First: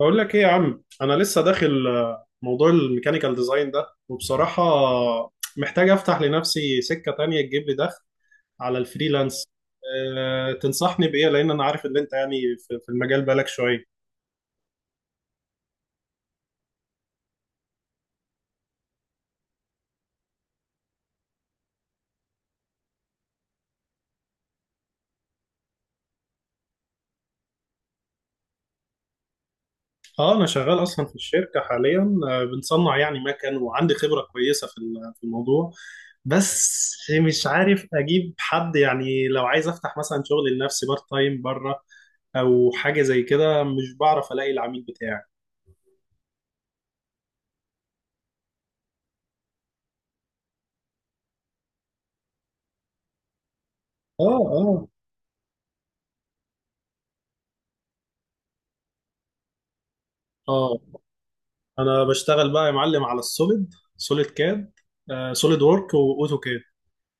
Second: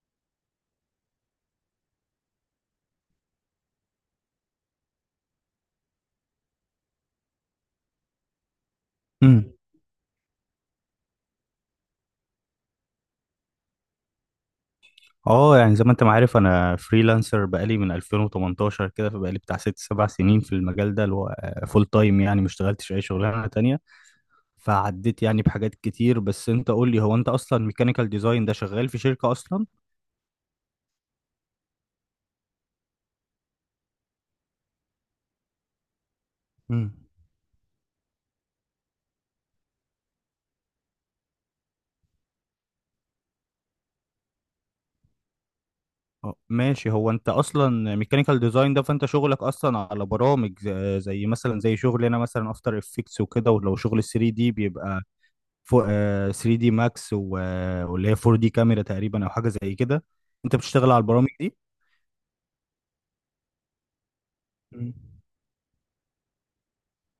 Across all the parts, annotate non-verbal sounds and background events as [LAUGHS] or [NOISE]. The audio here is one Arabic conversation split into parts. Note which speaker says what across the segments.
Speaker 1: بقول لك ايه يا عم؟ انا لسه داخل موضوع الميكانيكال ديزاين ده، وبصراحة محتاج افتح لنفسي سكة تانية تجيب لي دخل على الفريلانس.
Speaker 2: امم
Speaker 1: تنصحني بايه؟ لان انا عارف ان انت يعني في المجال بقالك شوية.
Speaker 2: اه، يعني زي ما انت ما عارف انا فريلانسر بقالي من 2018 كده، فبقالي بتاع ست سبع سنين في المجال ده اللي هو فول تايم، يعني ما اشتغلتش اي شغلانه تانية. فعديت يعني بحاجات كتير، بس انت قول لي، هو انت اصلا ميكانيكال ديزاين ده شغال في شركه اصلا؟
Speaker 1: اه، انا شغال اصلا في الشركة حاليا، بنصنع يعني مكن، وعندي خبرة كويسة في الموضوع، بس
Speaker 2: امم
Speaker 1: مش عارف اجيب حد، يعني لو عايز افتح مثلا شغل لنفسي بارت تايم بره او حاجة زي كده، مش بعرف الاقي العميل بتاعي.
Speaker 2: اه ماشي. هو انت اصلا ميكانيكال ديزاين ده، فانت شغلك اصلا على برامج زي مثلا زي شغلي انا، مثلا افتر افكتس وكده. ولو شغل 3 دي،
Speaker 1: اه.
Speaker 2: بيبقى 3D ماكس واللي هي 4D كاميرا تقريبا، او حاجه زي كده. انت
Speaker 1: اه،
Speaker 2: بتشتغل على البرامج دي؟
Speaker 1: انا بشتغل بقى يا معلم على سوليد كاد،
Speaker 2: مم.
Speaker 1: سوليد وورك واوتو كاد،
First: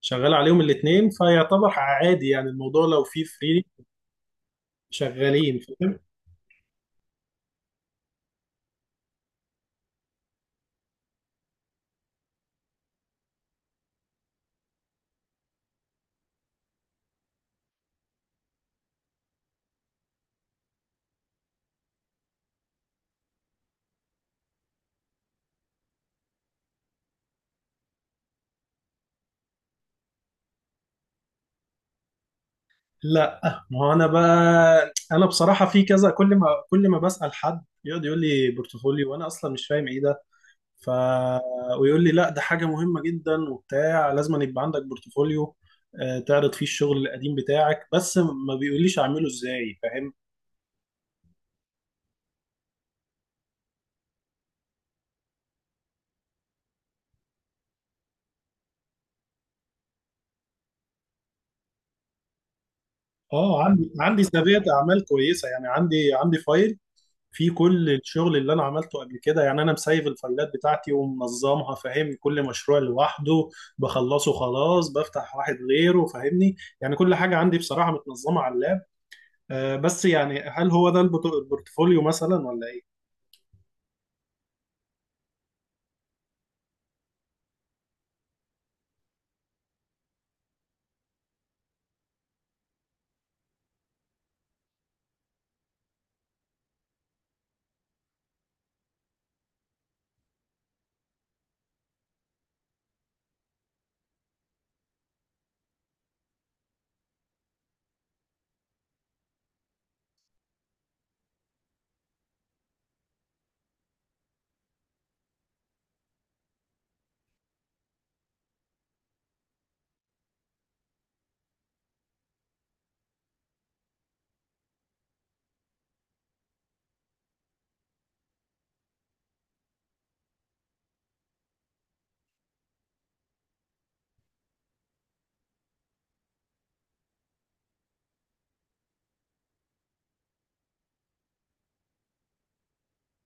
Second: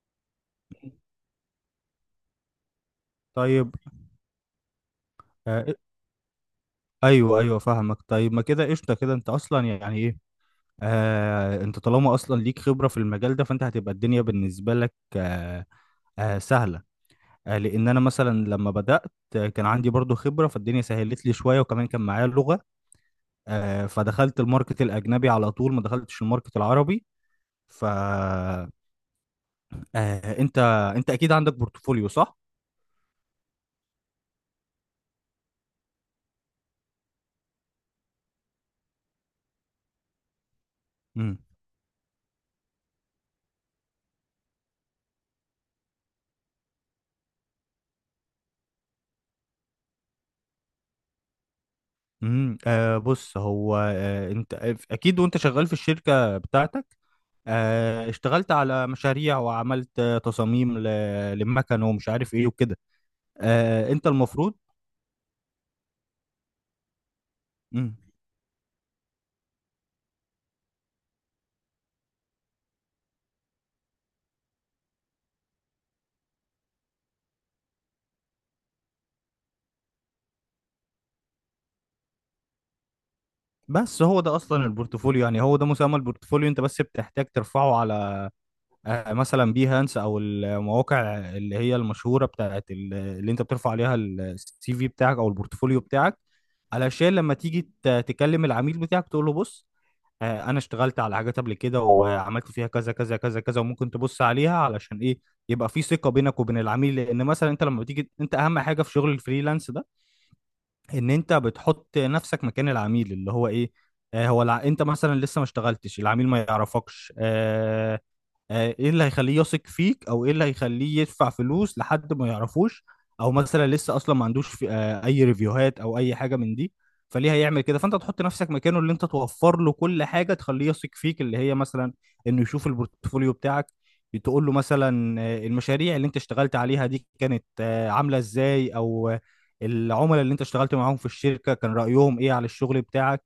Speaker 1: شغال عليهم الاثنين، فيعتبر عادي يعني الموضوع لو فيه فري
Speaker 2: طيب.
Speaker 1: شغالين،
Speaker 2: آه،
Speaker 1: فاهم؟
Speaker 2: ايوه ايوه، فاهمك. طيب، ما كده قشطه كده، انت اصلا يعني ايه، انت طالما اصلا ليك خبره في المجال ده، فانت هتبقى الدنيا بالنسبه لك سهله. لان انا مثلا لما بدات كان عندي برضو خبره، فالدنيا سهلت لي شويه، وكمان كان معايا اللغه، فدخلت الماركت الاجنبي على طول، ما دخلتش الماركت العربي. ف آه، انت، اكيد عندك بورتفوليو صح؟
Speaker 1: لا. ما هو انا بقى انا بصراحه في كذا، كل ما بسال حد يقعد يقول لي بورتفوليو، وانا اصلا مش فاهم ايه ده. ف
Speaker 2: امم
Speaker 1: ويقول لي لا، ده حاجه مهمه جدا وبتاع، لازم أن يبقى عندك بورتفوليو تعرض فيه الشغل القديم بتاعك، بس ما بيقوليش اعمله ازاي، فاهم؟
Speaker 2: بص، هو انت اكيد وانت شغال في الشركة بتاعتك اشتغلت على مشاريع، وعملت تصاميم للمكن، ومش عارف ايه وكده.
Speaker 1: اه، عندي
Speaker 2: انت
Speaker 1: عندي
Speaker 2: المفروض...
Speaker 1: سابقة اعمال كويسه، يعني عندي فايل فيه كل
Speaker 2: مم.
Speaker 1: الشغل اللي انا عملته قبل كده، يعني انا مسيف الفايلات بتاعتي ومنظمها، فاهم؟ كل مشروع لوحده بخلصه خلاص بفتح واحد غيره، فاهمني؟ يعني كل حاجه عندي بصراحه متنظمه على اللاب. بس يعني هل هو ده البورتفوليو مثلا، ولا ايه؟
Speaker 2: بس هو ده اصلا البورتفوليو، يعني هو ده مسمى البورتفوليو. انت بس بتحتاج ترفعه على مثلا بيهانس، او المواقع اللي هي المشهورة بتاعت اللي انت بترفع عليها السي في بتاعك او البورتفوليو بتاعك، علشان لما تيجي تكلم العميل بتاعك تقول له بص، انا اشتغلت على حاجات قبل كده وعملت فيها كذا كذا كذا كذا، وممكن تبص عليها، علشان ايه؟ يبقى في ثقة بينك وبين العميل. لان مثلا انت لما بتيجي، انت اهم حاجة في شغل الفريلانس ده ان انت بتحط نفسك مكان العميل، اللي هو ايه، انت مثلا لسه ما اشتغلتش، العميل ما يعرفكش، ايه اللي هيخليه يثق فيك، او ايه اللي هيخليه يدفع فلوس لحد ما يعرفوش؟ او مثلا لسه اصلا ما عندوش في اي ريفيوهات او اي حاجه من دي، فليه هيعمل كده؟ فانت تحط نفسك مكانه، اللي انت توفر له كل حاجه تخليه يثق فيك، اللي هي مثلا انه يشوف البورتفوليو بتاعك. تقول له مثلا المشاريع اللي انت اشتغلت عليها دي كانت عامله ازاي، او العملاء اللي انت اشتغلت معاهم في الشركه كان رايهم ايه على الشغل بتاعك.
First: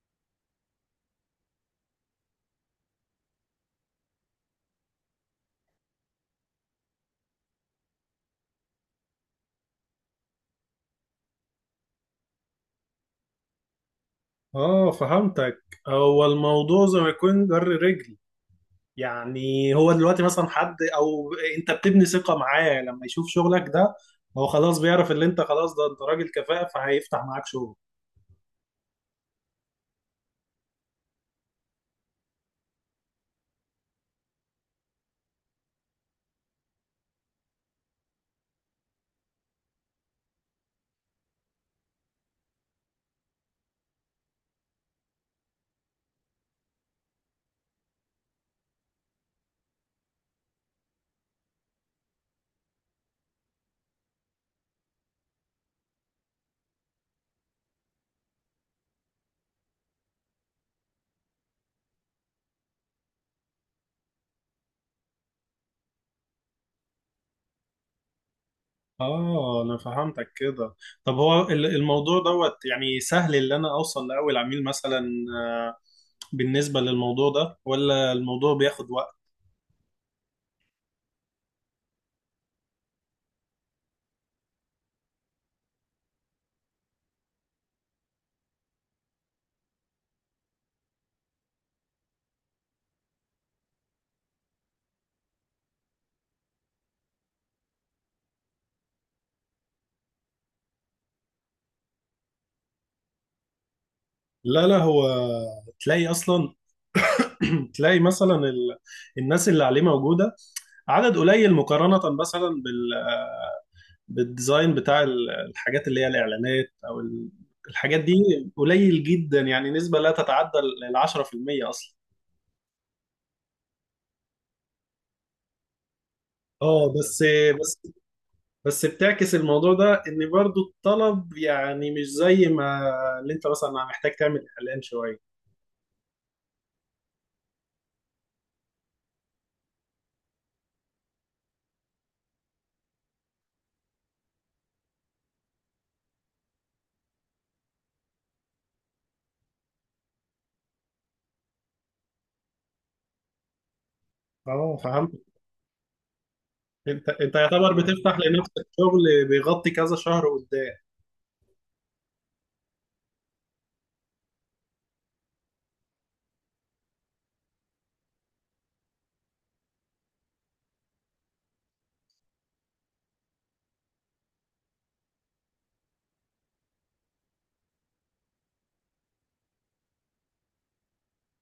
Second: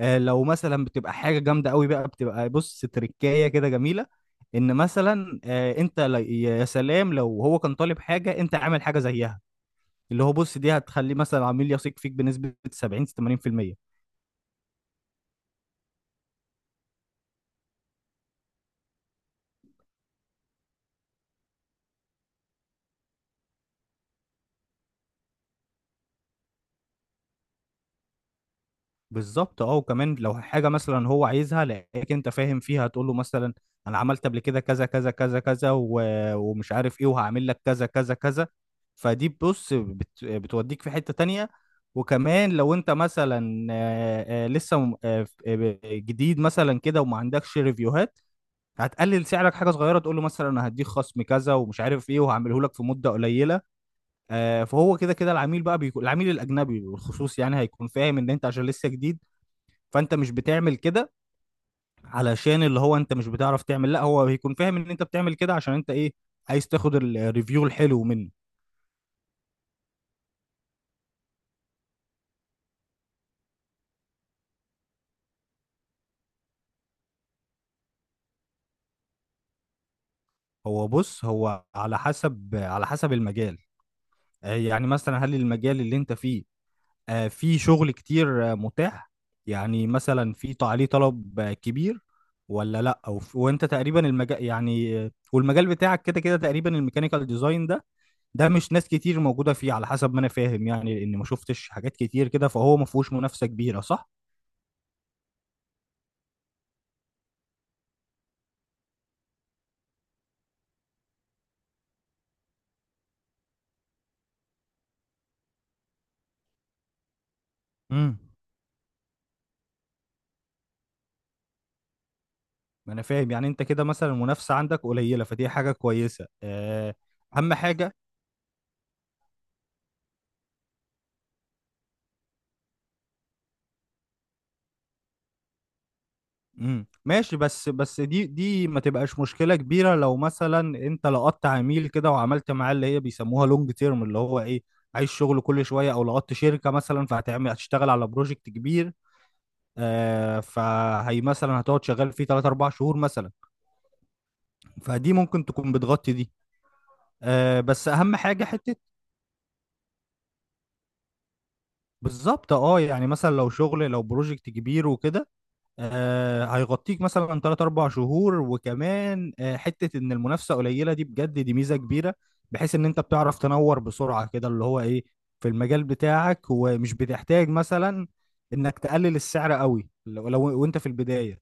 Speaker 2: لو مثلا بتبقى حاجه جامده قوي بقى، بتبقى بص تركايه كده جميله، ان مثلا انت يا سلام لو هو كان طالب حاجه انت عامل حاجه زيها، اللي هو بص، دي هتخليه مثلا عميل يثق فيك بنسبه 70 80%.
Speaker 1: اه، فهمتك. هو الموضوع زي ما يكون جر رجل، يعني هو دلوقتي مثلا حد او انت بتبني ثقة معاه، لما يشوف شغلك ده هو خلاص بيعرف اللي انت، خلاص ده انت راجل كفاءة، فهيفتح معاك شغل.
Speaker 2: بالظبط، اه. وكمان لو حاجه مثلا هو عايزها لقيك انت فاهم فيها، تقول له مثلا انا عملت قبل كده كذا كذا كذا كذا ومش عارف ايه، وهعمل لك كذا كذا كذا. فدي بص بتوديك في حته تانية. وكمان لو انت مثلا لسه جديد مثلا كده وما عندكش ريفيوهات، هتقلل سعرك حاجه صغيره تقول له مثلا انا هديك خصم كذا ومش عارف ايه، وهعمله لك في مده قليله. فهو كده كده العميل بقى بيكون، العميل الاجنبي بالخصوص، يعني هيكون فاهم ان انت عشان لسه جديد فانت مش بتعمل كده علشان اللي هو انت مش بتعرف تعمل، لا، هو بيكون فاهم ان انت بتعمل كده عشان انت ايه، عايز تاخد الريفيو الحلو منه.
Speaker 1: اه، انا فهمتك كده. طب هو الموضوع دوت يعني سهل اللي انا اوصل لاول عميل مثلا، آه، بالنسبة للموضوع ده، ولا الموضوع بياخد وقت؟
Speaker 2: هو بص، هو على حسب على حسب المجال. يعني مثلا هل المجال اللي انت فيه فيه شغل كتير متاح؟ يعني مثلا عليه طلب كبير ولا لا؟ أو وانت تقريبا المجال يعني والمجال بتاعك كده كده تقريبا، الميكانيكال ديزاين ده، ده مش ناس كتير موجودة فيه على حسب ما أنا فاهم يعني. لأن ما شفتش حاجات كتير كده، فهو ما فيهوش منافسة كبيرة صح؟
Speaker 1: لا، لا، هو تلاقي اصلا [CLEARS THROAT] تلاقي مثلا الناس اللي عليه موجودة عدد قليل، مقارنة مثلا بالديزاين بتاع الحاجات اللي هي الإعلانات، الحاجات دي،
Speaker 2: امم
Speaker 1: قليل جدا، يعني نسبة لا تتعدى ال 10% أصلا.
Speaker 2: ما أنا فاهم يعني أنت كده مثلا المنافسة عندك قليلة، فدي حاجة كويسة.
Speaker 1: اه،
Speaker 2: أهم
Speaker 1: بس
Speaker 2: حاجة.
Speaker 1: بس بتعكس الموضوع ده ان برضو الطلب يعني مش زي ما اللي انت مثلا محتاج تعمل اعلان شويه.
Speaker 2: ماشي. بس دي ما تبقاش مشكلة كبيرة لو مثلا أنت لقطت عميل كده وعملت معاه اللي هي بيسموها لونج تيرم، اللي هو إيه، عايز شغل كل شوية، أو لقطت شركة مثلا، فهتعمل هتشتغل على بروجكت كبير. فهي مثلا هتقعد شغال فيه 3 4 شهور مثلا،
Speaker 1: اه، فهمت.
Speaker 2: فدي ممكن تكون بتغطي دي.
Speaker 1: انت يعتبر
Speaker 2: بس اهم
Speaker 1: بتفتح
Speaker 2: حاجه
Speaker 1: لنفسك
Speaker 2: حته.
Speaker 1: شغل بيغطي كذا شهر قدام.
Speaker 2: بالظبط، اه. يعني مثلا لو بروجكت كبير وكده، هيغطيك مثلا 3 4 شهور، وكمان حته ان المنافسه قليله دي، بجد دي ميزه كبيره، بحيث ان انت بتعرف تنور بسرعه كده، اللي هو ايه، في المجال بتاعك، ومش بتحتاج مثلا انك تقلل السعر قوي، لو وانت في البدايه.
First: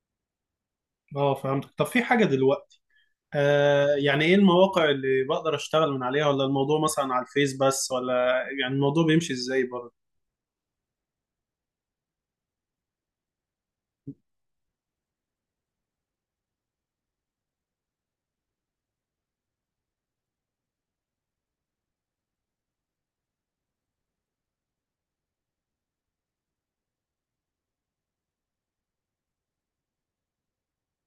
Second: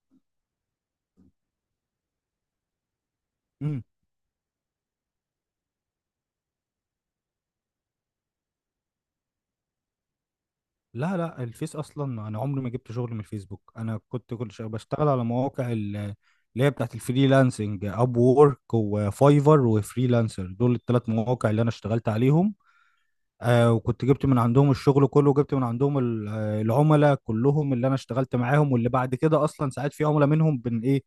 Speaker 1: اه، فهمت. طب في حاجه دلوقتي، يعني ايه المواقع اللي بقدر اشتغل من عليها؟ ولا الموضوع مثلا على الفيس بس، ولا يعني الموضوع بيمشي ازاي برضه؟
Speaker 2: لا لا، الفيس اصلا انا عمري ما جبت شغل من الفيسبوك. انا كنت بشتغل على مواقع اللي هي بتاعت الفريلانسنج، اب وورك وفايفر وفريلانسر، دول الثلاث مواقع اللي انا اشتغلت عليهم. وكنت جبت من عندهم الشغل كله، وجبت من عندهم العملاء كلهم اللي انا اشتغلت معاهم، واللي بعد كده اصلا ساعات في عملاء منهم بن ايه،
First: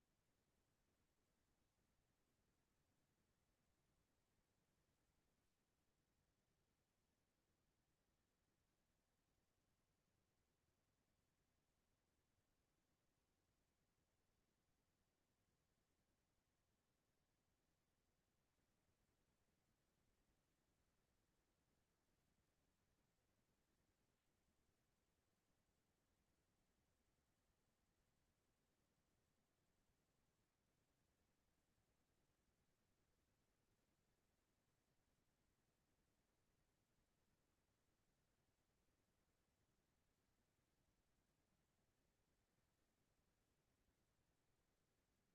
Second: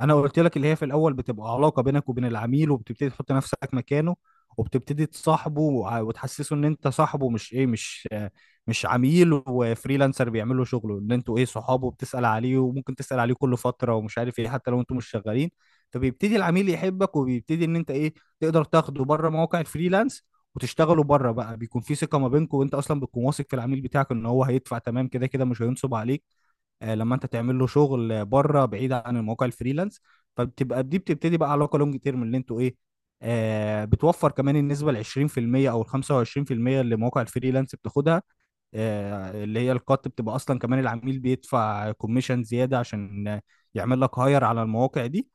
Speaker 2: انا قلت لك اللي هي في الاول بتبقى علاقه بينك وبين العميل، وبتبتدي تحط نفسك مكانه وبتبتدي تصاحبه وتحسسه ان انت صاحبه، مش ايه، مش مش عميل وفريلانسر بيعمل له شغله، ان انتوا ايه، صحابه، وبتسال عليه، وممكن تسال عليه كل فتره ومش عارف ايه، حتى لو انتوا مش شغالين. فبيبتدي العميل يحبك، وبيبتدي ان انت ايه، تقدر تاخده بره مواقع الفريلانس وتشتغلوا بره بقى. بيكون في ثقه ما بينكم، وانت اصلا بتكون واثق في العميل بتاعك ان هو هيدفع، تمام كده كده، مش هينصب عليك لما انت تعمل له شغل بره بعيد عن المواقع الفريلانس. فبتبقى دي، بتبتدي بقى علاقه لونج تيرم اللي انتوا ايه، بتوفر كمان النسبه ال 20% او ال 25% اللي مواقع الفريلانس بتاخدها. اللي هي القط، بتبقى اصلا كمان العميل بيدفع كوميشن زياده عشان يعمل لك هاير على المواقع دي.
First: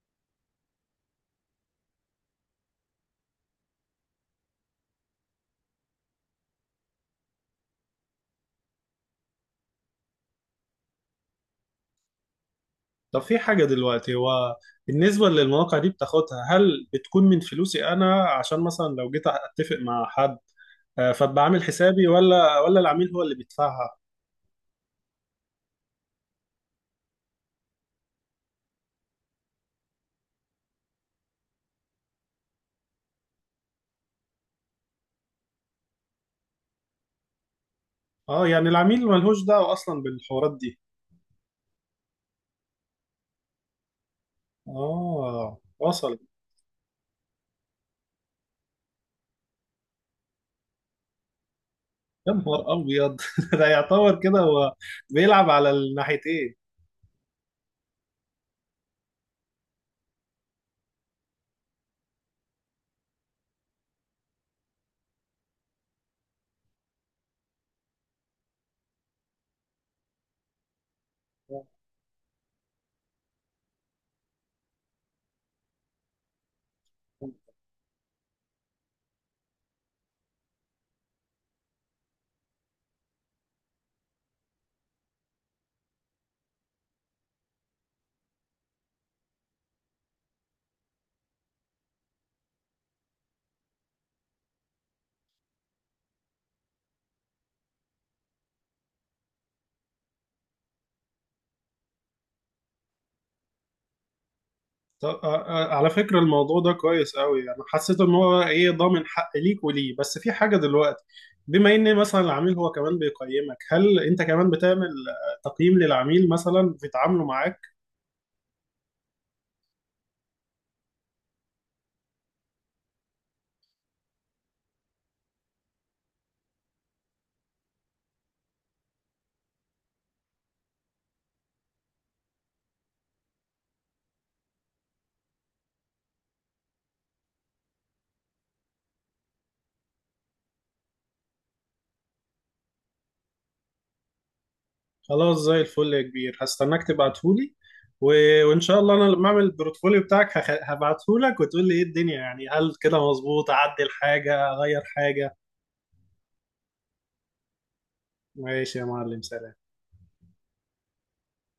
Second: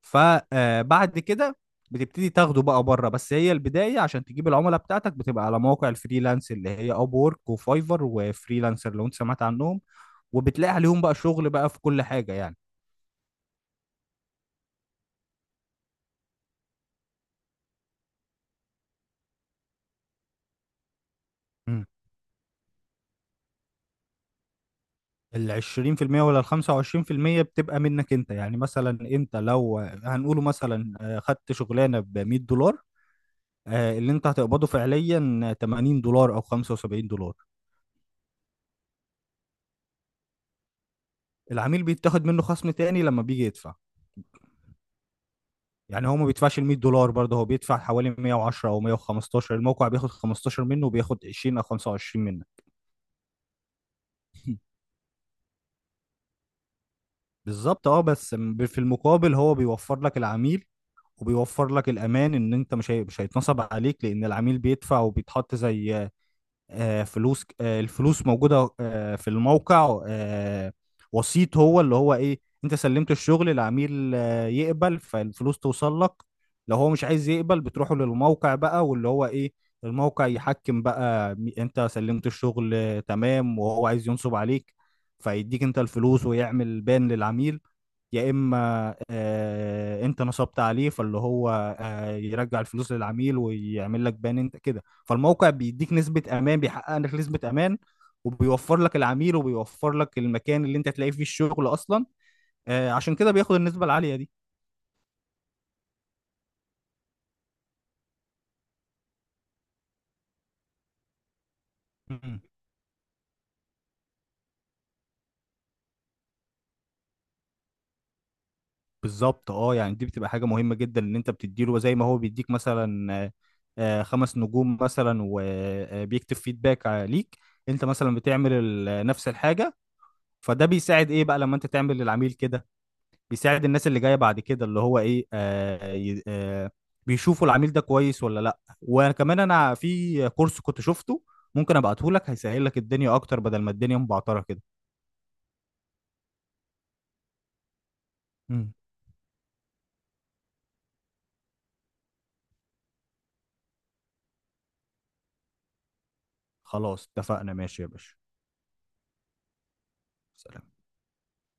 Speaker 2: فبعد كده بتبتدي تاخده بقى بره. بس هي البدايه، عشان تجيب العملاء بتاعتك بتبقى على مواقع الفريلانس، اللي هي اب وورك وفايفر وفريلانسر، لو انت سمعت عنهم، وبتلاقي عليهم بقى شغل بقى في كل حاجه يعني.
Speaker 1: طب في حاجة دلوقتي، هو بالنسبة للمواقع دي بتاخدها، هل بتكون من فلوسي أنا، عشان مثلا لو جيت أتفق مع حد، فأبقى عامل
Speaker 2: مم.
Speaker 1: حسابي، ولا العميل هو اللي بيدفعها؟
Speaker 2: ال 20% ولا ال 25% بتبقى منك انت. يعني مثلا انت لو هنقوله مثلا خدت شغلانه ب $100، اللي انت هتقبضه فعليا $80 او $75.
Speaker 1: أه، يعني العميل ملهوش دعوة أصلا بالحوارات دي.
Speaker 2: العميل بيتاخد منه خصم تاني لما بيجي يدفع.
Speaker 1: أه،
Speaker 2: يعني هو
Speaker 1: وصل.
Speaker 2: ما بيدفعش ال $100 برضه، هو بيدفع حوالي 110 او 115. الموقع بياخد 15 منه وبياخد 20 او 25
Speaker 1: يا
Speaker 2: منك.
Speaker 1: نهار أبيض! [LAUGHS] ده يعتبر كده هو بيلعب على الناحيتين.
Speaker 2: بالظبط، اه. بس في المقابل هو بيوفر لك العميل، وبيوفر لك الامان، ان انت مش هيتنصب عليك، لان العميل بيدفع وبيتحط، زي آه، فلوس آه، الفلوس موجودة في الموقع وسيط، هو اللي هو ايه، انت سلمت الشغل العميل يقبل فالفلوس توصل لك. لو هو مش عايز يقبل، بتروحوا للموقع بقى، واللي هو ايه، الموقع يحكم بقى، انت سلمت الشغل تمام، وهو عايز ينصب عليك، فيديك انت الفلوس ويعمل بان للعميل. يا اما انت نصبت عليه، فاللي هو يرجع الفلوس للعميل ويعمل لك بان انت كده. فالموقع بيديك نسبة امان، بيحقق لك نسبة امان، وبيوفر لك العميل، وبيوفر لك المكان اللي انت هتلاقي فيه الشغل اصلا. عشان كده بياخد النسبة العالية دي.
Speaker 1: طب على فكرة الموضوع ده كويس قوي، انا حسيت ان هو ايه ضامن حق ليك وليه، بس في حاجة دلوقتي، بما ان مثلا
Speaker 2: مم.
Speaker 1: العميل هو كمان بيقيمك، هل انت كمان بتعمل تقييم للعميل مثلا في تعامله معاك؟
Speaker 2: بالظبط، اه. يعني دي بتبقى حاجة مهمة جدا ان انت بتديله زي ما هو بيديك مثلا، خمس نجوم مثلا وبيكتب فيدباك ليك، انت مثلا بتعمل نفس الحاجة. فده بيساعد ايه بقى لما انت تعمل للعميل كده؟ بيساعد الناس اللي جايه بعد كده، اللي هو ايه، بيشوفوا العميل ده كويس ولا لا. وكمان انا في كورس كنت شفته ممكن ابعته لك، هيسهل لك الدنيا اكتر بدل ما الدنيا مبعتره كده.
Speaker 1: خلاص، زي الفل يا كبير، هستناك تبعتهولي و... وان
Speaker 2: مم.
Speaker 1: شاء الله انا لما اعمل البورتفوليو بتاعك هبعتهولك وتقول لي ايه الدنيا، يعني هل كده مظبوط؟ اعدل حاجة؟ اغير حاجة؟
Speaker 2: خلاص، اتفقنا. ماشي يا باشا.
Speaker 1: ماشي يا معلم، سلام.
Speaker 2: سلام.